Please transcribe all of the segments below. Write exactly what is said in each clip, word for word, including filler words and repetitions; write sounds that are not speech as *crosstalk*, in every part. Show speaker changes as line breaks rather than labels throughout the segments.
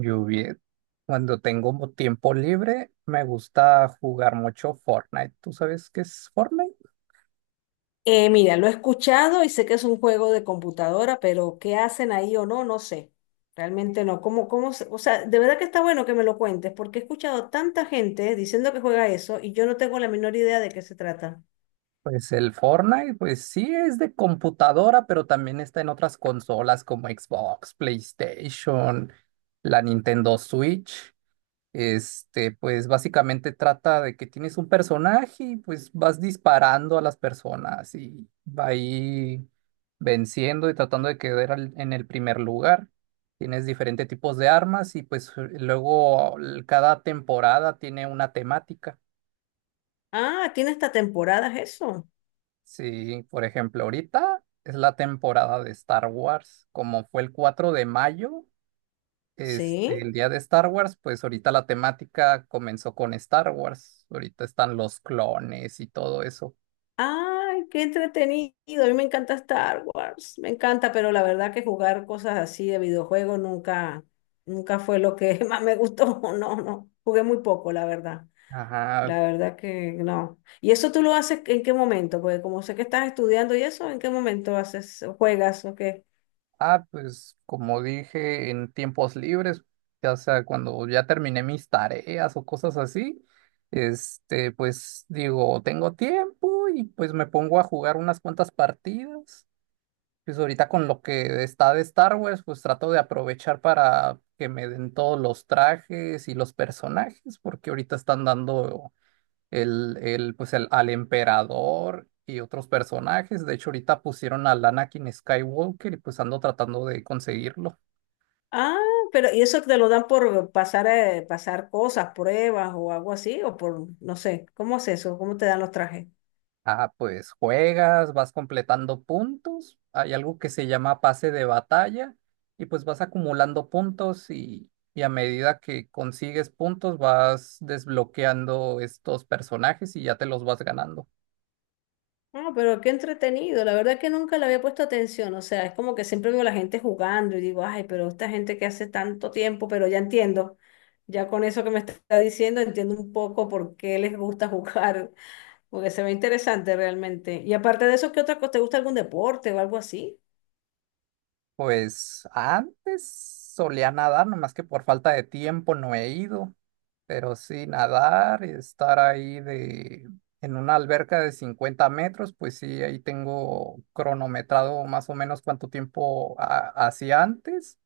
Yo bien, cuando tengo mo- tiempo libre, me gusta jugar mucho Fortnite. ¿Tú sabes qué es Fortnite?
Eh, mira, lo he escuchado y sé que es un juego de computadora, pero qué hacen ahí o no, no sé. Realmente no. ¿Cómo, cómo se- o sea, de verdad que está bueno que me lo cuentes, porque he escuchado tanta gente diciendo que juega eso y yo no tengo la menor idea de qué se trata.
Pues el Fortnite, pues sí es de computadora, pero también está en otras consolas como Xbox, PlayStation, la Nintendo Switch. Este, pues básicamente trata de que tienes un personaje y pues vas disparando a las personas y va ahí venciendo y tratando de quedar al- en el primer lugar. Tienes diferentes tipos de armas y pues luego l- cada temporada tiene una temática.
Ah, tiene esta temporada eso.
Sí, por ejemplo, ahorita es la temporada de Star Wars, como fue el cuatro de mayo. Este,
Sí.
el día de Star Wars, pues ahorita la temática comenzó con Star Wars. Ahorita están los clones y todo eso.
Ay, qué entretenido. A mí me encanta Star Wars. Me encanta, pero la verdad que jugar cosas así de videojuegos nunca, nunca fue lo que *laughs* más me gustó. No, no. Jugué muy poco, la verdad.
Ajá.
La verdad que no. ¿Y eso tú lo haces en qué momento? Porque como sé que estás estudiando y eso, ¿en qué momento haces, juegas o qué?
Ah, pues como dije, en tiempos libres, ya sea cuando ya terminé mis tareas o cosas así, este, pues digo, tengo tiempo y pues me pongo a jugar unas cuantas partidas. Pues ahorita con lo que está de Star Wars, pues trato de aprovechar para que me den todos los trajes y los personajes, porque ahorita están dando el, el, pues el, al emperador y otros personajes. De hecho, ahorita pusieron al Anakin Skywalker y pues ando tratando de conseguirlo.
Ah, pero ¿y eso te lo dan por pasar, eh, pasar cosas, pruebas o algo así? O por, no sé, ¿cómo es eso? ¿Cómo te dan los trajes?
Ah, pues juegas, vas completando puntos, hay algo que se llama pase de batalla y pues vas acumulando puntos y, y a medida que consigues puntos vas desbloqueando estos personajes y ya te los vas ganando.
No, pero qué entretenido. La verdad que nunca le había puesto atención. O sea, es como que siempre veo a la gente jugando y digo, ay, pero esta gente que hace tanto tiempo, pero ya entiendo. Ya con eso que me está diciendo, entiendo un poco por qué les gusta *laughs* jugar. Porque se ve interesante realmente. Y aparte de eso, ¿qué otra cosa? ¿Te gusta algún deporte o algo así?
Pues antes solía nadar, nomás que por falta de tiempo no he ido. Pero sí, nadar y estar ahí de, en una alberca de cincuenta metros, pues sí, ahí tengo cronometrado más o menos cuánto tiempo ha- hacía antes.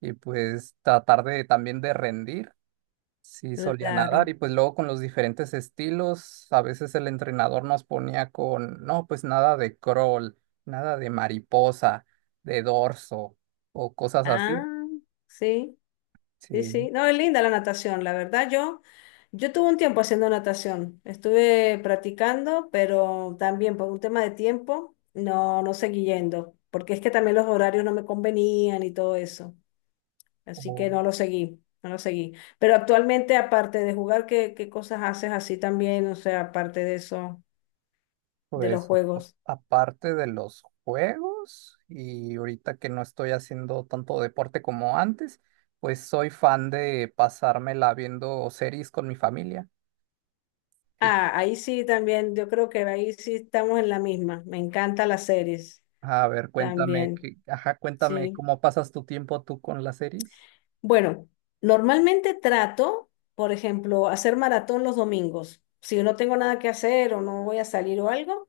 Y pues tratar de también de rendir. Sí, solía nadar
Claro.
y pues luego con los diferentes estilos, a veces el entrenador nos ponía con, no, pues nada de crawl, nada de mariposa, de dorso o cosas así.
Ah, sí, sí,
Sí,
sí. No, es linda la natación, la verdad. Yo, yo tuve un tiempo haciendo natación. Estuve practicando, pero también por un tema de tiempo, no, no seguí yendo. Porque es que también los horarios no me convenían y todo eso. Así
o,
que no lo seguí, no lo seguí. Pero actualmente, aparte de jugar, ¿qué, qué cosas haces así también? O sea, aparte de eso, de los
pues a-
juegos.
aparte de los juegos y ahorita que no estoy haciendo tanto deporte como antes, pues soy fan de pasármela viendo series con mi familia. Y,
Ah, ahí sí también, yo creo que ahí sí estamos en la misma. Me encantan las series
a ver, cuéntame,
también,
qué- ajá, cuéntame
sí.
cómo pasas tu tiempo tú con las series.
Bueno, normalmente trato, por ejemplo, hacer maratón los domingos. Si no tengo nada que hacer o no voy a salir o algo,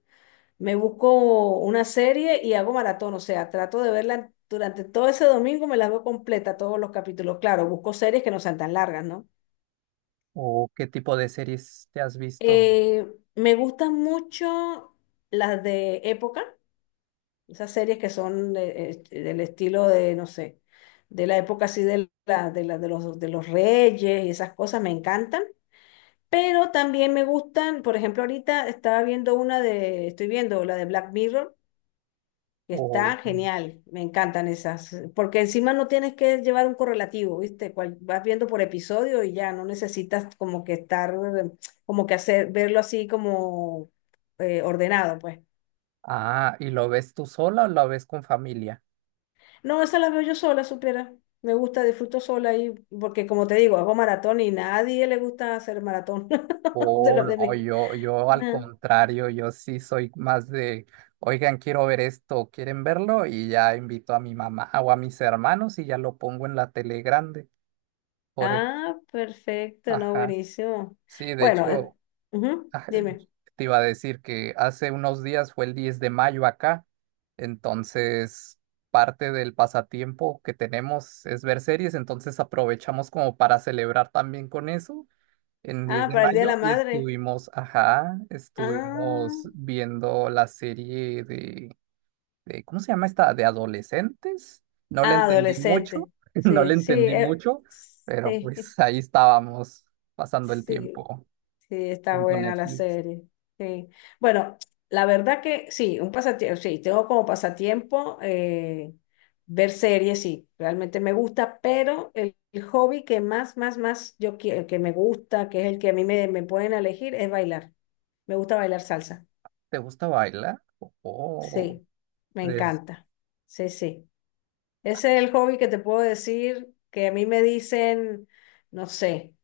me busco una serie y hago maratón. O sea, trato de verla durante todo ese domingo, me la veo completa, todos los capítulos. Claro, busco series que no sean tan largas, ¿no?
¿O qué tipo de series te has visto?
Eh, me gustan mucho las de época. Esas series que son eh, eh, del estilo de, no sé, de la época así de, la, de, la- de los, de los reyes y esas cosas me encantan. Pero también me gustan, por ejemplo, ahorita estaba viendo una de, estoy viendo la de Black Mirror, que
O,
está genial, me encantan esas, eh, porque encima no tienes que llevar un correlativo, ¿viste? Cual- vas viendo por episodio y ya no necesitas como que estar, eh, como que hacer, verlo así como eh, ordenado, pues.
ah, ¿y lo ves tú sola o lo ves con familia?
No, esa la veo yo sola, supiera. Me gusta, disfruto sola y porque como te digo, hago maratón y nadie le gusta hacer maratón *laughs* de
Oh,
los de
no,
mí.
yo, yo al
Ah,
contrario, yo sí soy más de, oigan, quiero ver esto, ¿quieren verlo? Y ya invito a mi mamá o a mis hermanos y ya lo pongo en la tele grande. Por el-
Ah, perfecto, no,
Ajá.
buenísimo.
Sí, de
Bueno, eh,
hecho,
ujú,
ah,
dime.
te iba a decir que hace unos días fue el diez de mayo acá, entonces parte del pasatiempo que tenemos es ver series, entonces aprovechamos como para celebrar también con eso en diez
Ah,
de
para el Día de
mayo
la
y
Madre.
estuvimos, ajá,
Ah,
estuvimos viendo la serie de, de ¿cómo se llama esta? De adolescentes. No le entendí mucho,
adolescente.
*laughs* no le
Sí, sí,
entendí
eh,
mucho, pero
sí,
pues ahí estábamos
*laughs*
pasando el
sí.
tiempo.
Sí, está
Viendo
buena la
Netflix.
serie. Sí. Bueno, la verdad que sí, un pasatiempo, sí, tengo como pasatiempo eh, ver series, sí, realmente me gusta, pero el, el hobby que más, más, más yo quiero, que me gusta, que es el que a mí me, me pueden elegir, es bailar. Me gusta bailar salsa.
¿Te gusta bailar? Oh,
Sí, me
des-
encanta. Sí, sí. Ese es el hobby que te puedo decir que a mí me dicen, no sé,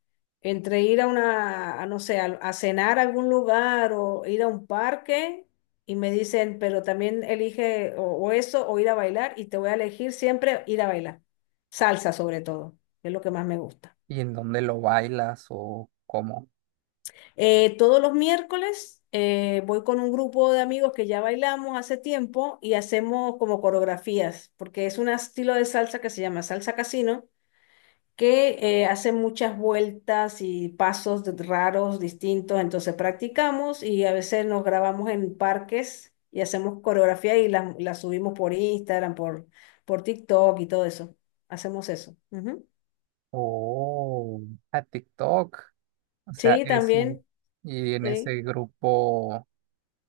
entre ir a una, a, no sé, a, a cenar a algún lugar o ir a un parque y me dicen, pero también elige o, o eso o ir a bailar y te voy a elegir siempre ir a bailar. Salsa sobre todo, que es lo que más me gusta.
¿y en dónde lo bailas o cómo?
Eh, todos los miércoles eh, voy con un grupo de amigos que ya bailamos hace tiempo y hacemos como coreografías, porque es un estilo de salsa que se llama salsa casino que eh, hace muchas vueltas y pasos de- raros, distintos, entonces practicamos y a veces nos grabamos en parques y hacemos coreografía y la, la subimos por Instagram, por, por TikTok y todo eso. Hacemos eso. Ujú.
Oh, a TikTok. O sea,
Sí,
eso.
también.
Y en
Sí.
ese grupo,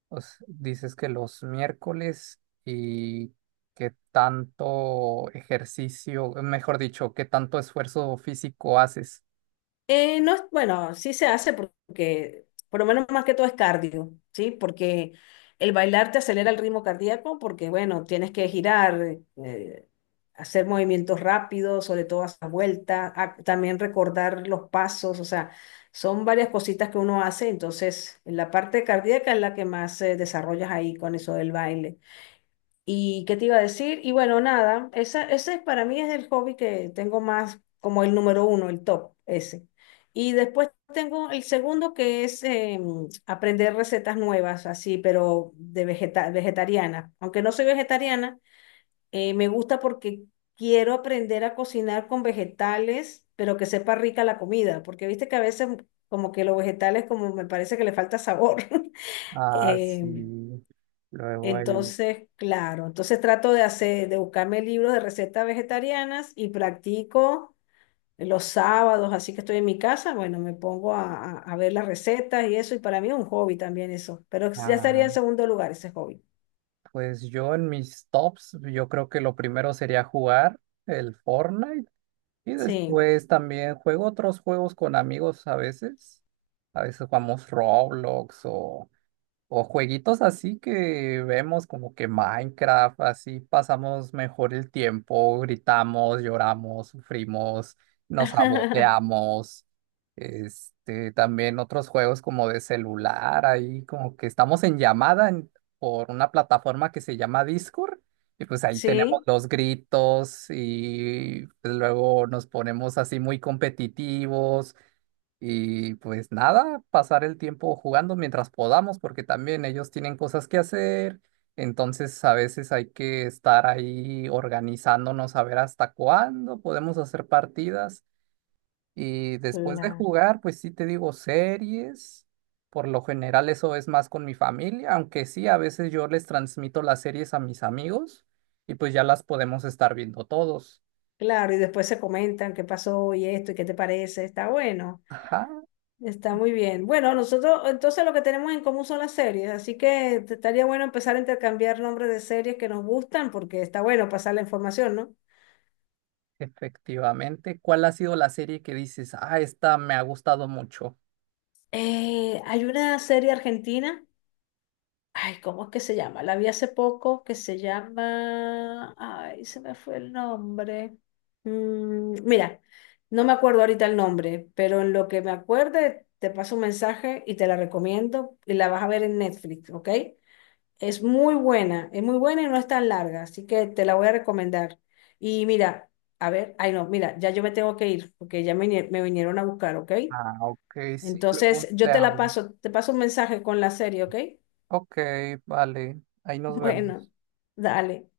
pues, dices que los miércoles y qué tanto ejercicio, mejor dicho, qué tanto esfuerzo físico haces.
Eh, no, es- bueno, sí se hace porque, por lo menos más que todo es cardio, ¿sí? Porque el bailar te acelera el ritmo cardíaco porque, bueno, tienes que girar, eh, hacer movimientos rápidos, sobre todo hacer vueltas, ah, también recordar los pasos, o sea, son varias cositas que uno hace, entonces la parte cardíaca es la que más eh, desarrollas ahí con eso del baile. ¿Y qué te iba a decir? Y bueno, nada, esa, ese para mí es el hobby que tengo más como el número uno, el top, ese. Y después tengo el segundo que es eh, aprender recetas nuevas, así, pero de vegeta vegetariana. Aunque no soy vegetariana, eh, me gusta porque quiero aprender a cocinar con vegetales, pero que sepa rica la comida, porque viste que a veces como que los vegetales como me parece que le falta sabor. *laughs*
Ah,
Em,
sí. Luego el,
entonces, claro, entonces trato de hacer, de buscarme libros de recetas vegetarianas y practico los sábados, así que estoy en mi casa, bueno, me pongo a, a- a ver las recetas y eso, y para mí es un hobby también eso, pero ya estaría en
ah,
segundo lugar ese hobby.
Pues yo en mis tops, yo creo que lo primero sería jugar el Fortnite y
Sí.
después también juego otros juegos con amigos a veces. A veces jugamos Roblox o o jueguitos así que vemos como que Minecraft, así pasamos mejor el tiempo, gritamos, lloramos, sufrimos, nos
*laughs*
saboteamos. Este, también otros juegos como de celular, ahí como que estamos en llamada en- por una plataforma que se llama Discord, y pues ahí tenemos
Sí,
los gritos y pues, luego nos ponemos así muy competitivos. Y pues nada, pasar el tiempo jugando mientras podamos, porque también ellos tienen cosas que hacer. Entonces a veces hay que estar ahí organizándonos a ver hasta cuándo podemos hacer partidas. Y después de
claro.
jugar, pues sí te digo series. Por lo general eso es más con mi familia, aunque sí, a veces yo les transmito las series a mis amigos y pues ya las podemos estar viendo todos.
Claro, y después se comentan qué pasó y esto y qué te parece, está bueno.
Ajá,
Está muy bien. Bueno, nosotros entonces lo que tenemos en común son las series, así que te- estaría bueno empezar a intercambiar nombres de series que nos gustan porque está bueno pasar la información, ¿no?
efectivamente, ¿cuál ha sido la serie que dices, ah, esta me ha gustado mucho?
Eh, hay una serie argentina, ay, ¿cómo es que se llama? La vi hace poco que se llama, ay, se me fue el nombre. Mm, mira, no me acuerdo ahorita el nombre, pero en lo que me acuerde te paso un mensaje y te la recomiendo y la vas a ver en Netflix, ¿ok? Es muy buena, es muy buena y no es tan larga, así que te la voy a recomendar. Y mira, a ver, ay no, mira, ya yo me tengo que ir porque ya me, vine- me vinieron a buscar, ¿ok?
Ah, ok, sí,
Entonces,
luego te
yo te la
hablo.
paso, te paso un mensaje con la serie, ¿ok? *laughs*
Ok, vale, ahí nos
Bueno,
vemos.
dale.